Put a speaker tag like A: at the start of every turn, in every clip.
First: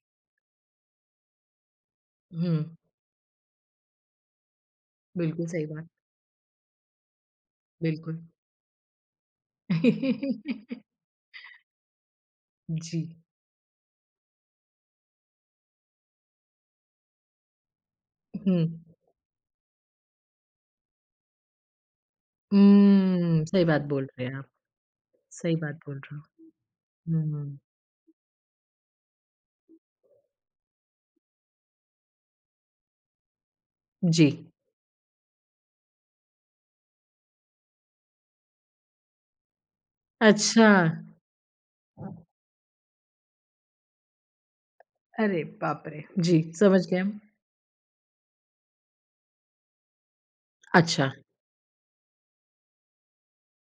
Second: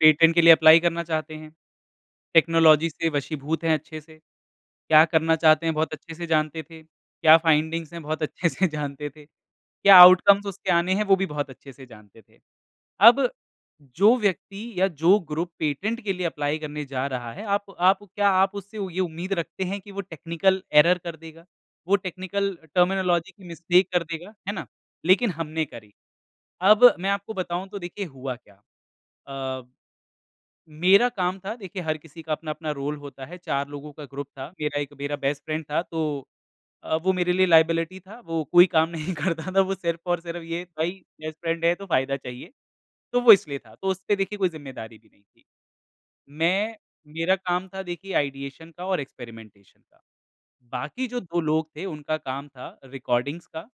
A: Patent के लिए apply करना चाहते हैं।
B: हुँ।
A: टेक्नोलॉज़ी से वशीभूत हैं अच्छे से। क्या करना
B: बिल्कुल सही
A: चाहते हैं
B: बात।
A: बहुत अच्छे से जानते थे। क्या फ़ाइंडिंग्स है बहुत
B: बिल्कुल।
A: अच्छे से जानते थे। क्या आउटकम्स उसके आने हैं वो भी बहुत अच्छे से जानते थे।
B: जी।
A: अब जो व्यक्ति या जो ग्रुप, पेटेंट के लिए एप्लाई करने जा रहा है, आप आप क्या आप उससे
B: हुँ।
A: ये उम्मीद रखते हैं कि वो टेक्निकल एरर कर देगा? वो टेक्निकल टर्मिनोलॉज़ी
B: हम्म,
A: की
B: सही बात
A: मिस्टेक
B: बोल
A: कर
B: रहे
A: देगा?
B: हैं आप।
A: है ना। लेकिन
B: सही
A: हमने
B: बात
A: करी।
B: बोल रहे
A: अब मैं
B: हो।
A: आपको
B: हुँ।
A: बताऊँ तो देखिए हुआ क्या। अ मेरा काम था देखिए हर किसी का अपना-अपना रोल होता है। 4 लोगों का ग्रुप
B: जी।
A: था। मेरा एक मेरा बेस्ट फ्रेंड था तो अ, वो मेरे लिए लायबिलिटी था। वो कोई काम नहीं करता था। वो सिर्फ़ और सिर्फ़, ये
B: अच्छा।
A: भाई बेस्ट फ्रेंड है तो फ़ायदा चाहिए। तो वो इसलिए था। तो उसपे देखिए कोई ज़िम्मेदारी भी नहीं
B: अरे
A: थी।
B: बाप रे! जी,
A: मैं,
B: समझ गए हम।
A: मेरा काम था देखिए आइडिएशन का और एक्सपेरिमेंटेशन का। बाकी
B: अच्छा।
A: जो 2 लोग थे उनका काम था रिकॉर्डिंग्स का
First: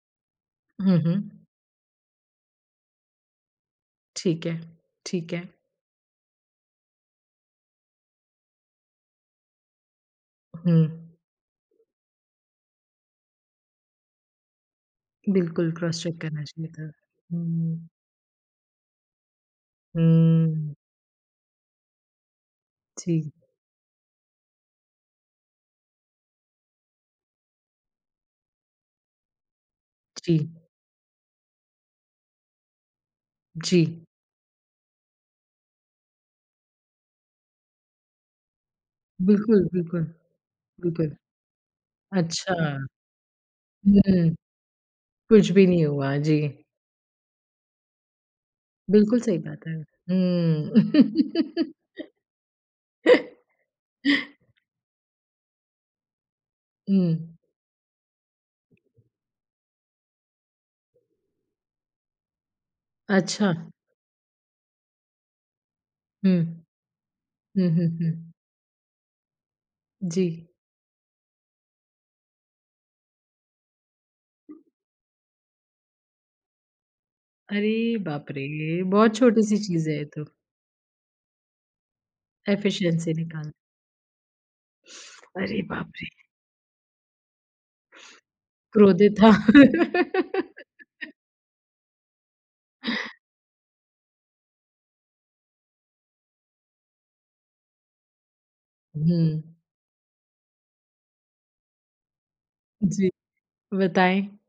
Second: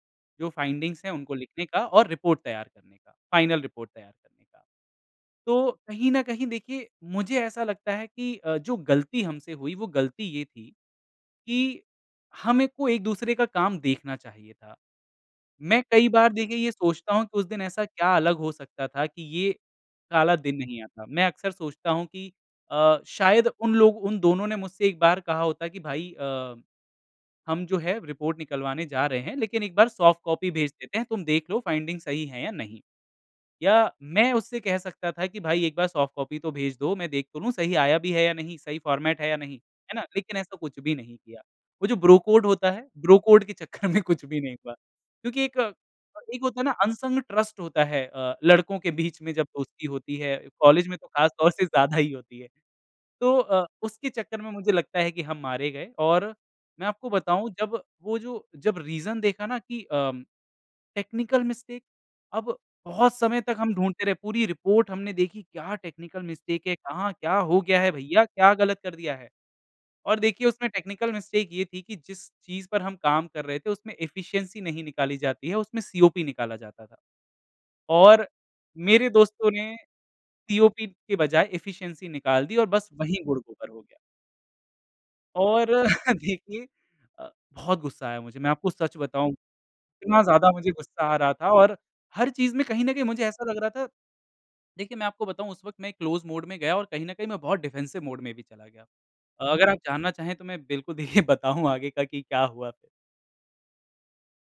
A: जो
B: हुँ,
A: फ़ाइंडिंग्स है उनको
B: हुँ।
A: लिखने का और रिपोर्ट तैयार करने का, फ़ाइनल रिपोर्ट तैयार करने
B: ठीक है।
A: का।
B: ठीक है।
A: तो कहीं न कहीं देखिए मुझे ऐसा लगता है कि अ, जो गलती हमसे हुई वो गलती ये
B: हुँ,
A: थी
B: हुँ।
A: कि हम एक को एक-दूसरे का काम देखना चाहिए था।
B: बिल्कुल,
A: मैं
B: क्रॉस
A: कई
B: चेक
A: बार
B: करना
A: देखिये ये
B: चाहिए था।
A: सोचता हूँ कि उस दिन ऐसा
B: हुँ।
A: क्या अलग हो सकता था कि ये काला दिन
B: हुँ।
A: नहीं आता। मैं अक्सर सोचता हूँ कि अ,
B: ठीक।
A: शायद उन लोग उन दोनों ने मुझसे एक बार कहा होता कि भाई अ, हम जो है रिपोर्ट निकलवाने जा रहे हैं लेकिन एक बार सॉफ्ट
B: जी।
A: कॉपी भेज देते हैं तुम देख लो फ़ाइंडिंग सही है या नहीं। या
B: जी।
A: मैं उससे कह सकता था कि भाई एक बार सॉफ्ट कॉपी तो भेज दो मैं देख तो लूँ सही आया भी है या नहीं, सही फ़ॉर्मेट है या नहीं।
B: बिल्कुल,
A: है ना।
B: बिल्कुल।
A: लेकिन ऐसा कुछ भी
B: बिल्कुल।
A: नहीं किया। वो जो ब्रो कोड
B: अच्छा।
A: होता है, ब्रो कोड के चक्कर में कुछ
B: हुँ।
A: भी नहीं हुआ। क्योंकि
B: कुछ
A: एक
B: भी
A: अ,
B: नहीं हुआ।
A: एक
B: जी।
A: होता है ना अनसंग ट्रस्ट होता है अ, लड़कों के
B: बिल्कुल,
A: बीच में
B: सही
A: जब
B: बात है।
A: दोस्ती होती है, कॉलेज में तो ख़ासतौर
B: हुँ।
A: से ज़्यादा ही होती है। तो अ, उसके चक्कर में मुझे लगता है कि हम मारे गए। और मैं आपको
B: हुँ।
A: बताऊँ जब वो जो जब रीज़न देखा ना कि अ, टेक्निकल मिस्टेक अब बहुत समय
B: अच्छा।
A: तक हम ढूँढते रहे पूरी रिपोर्ट हमने देखी क्या टेक्निकल
B: हुँ।
A: मिस्टेक है, कहाँ क्या हो
B: हुँ,
A: गया
B: हुँ,
A: है भैया,
B: हुँ।
A: क्या गलत कर दिया है। और देखिए
B: जी।
A: उसमें टेक्निकल मिस्टेक ये थी कि जिस चीज़ पर हम काम कर रहे थे उसमें एफ़िशिएंसी नहीं निकाली जाती है उसमें सीओपी निकाला जाता था।
B: अरे बाप
A: और
B: रे!
A: मेरे
B: बहुत
A: दोस्तों
B: छोटी-सी
A: ने
B: चीज़ है ये तो।
A: सीओपी के बजाय एफ़िशिएंसी निकाल दी और बस
B: एफ़िशिएंसी
A: वही
B: निकाल
A: गुड़-गोबर हो गया।
B: अरे
A: और
B: बाप रे!
A: देखिए अ, बहुत गुस्सा आया मुझे। मैं आपको सच
B: क्रोधित
A: बताऊँ।
B: था।
A: इतना ज़्यादा मुझे गुस्सा आ रहा था और हर चीज़ में कहीं न कहीं मुझे ऐसा लग रहा था देखिए मैं आपको बताऊँ उस वक़्त मैं क्लोज़ मोड में गया और कहीं न कहीं मैं बहुत डिफेंसिव मोड में भी चला गया
B: हुँ।
A: था। अगर आप जानना चाहें तो मैं बिल्कुल देखिए बताऊँ आगे का कि क्या हुआ फिर?
B: जी। बताएँ।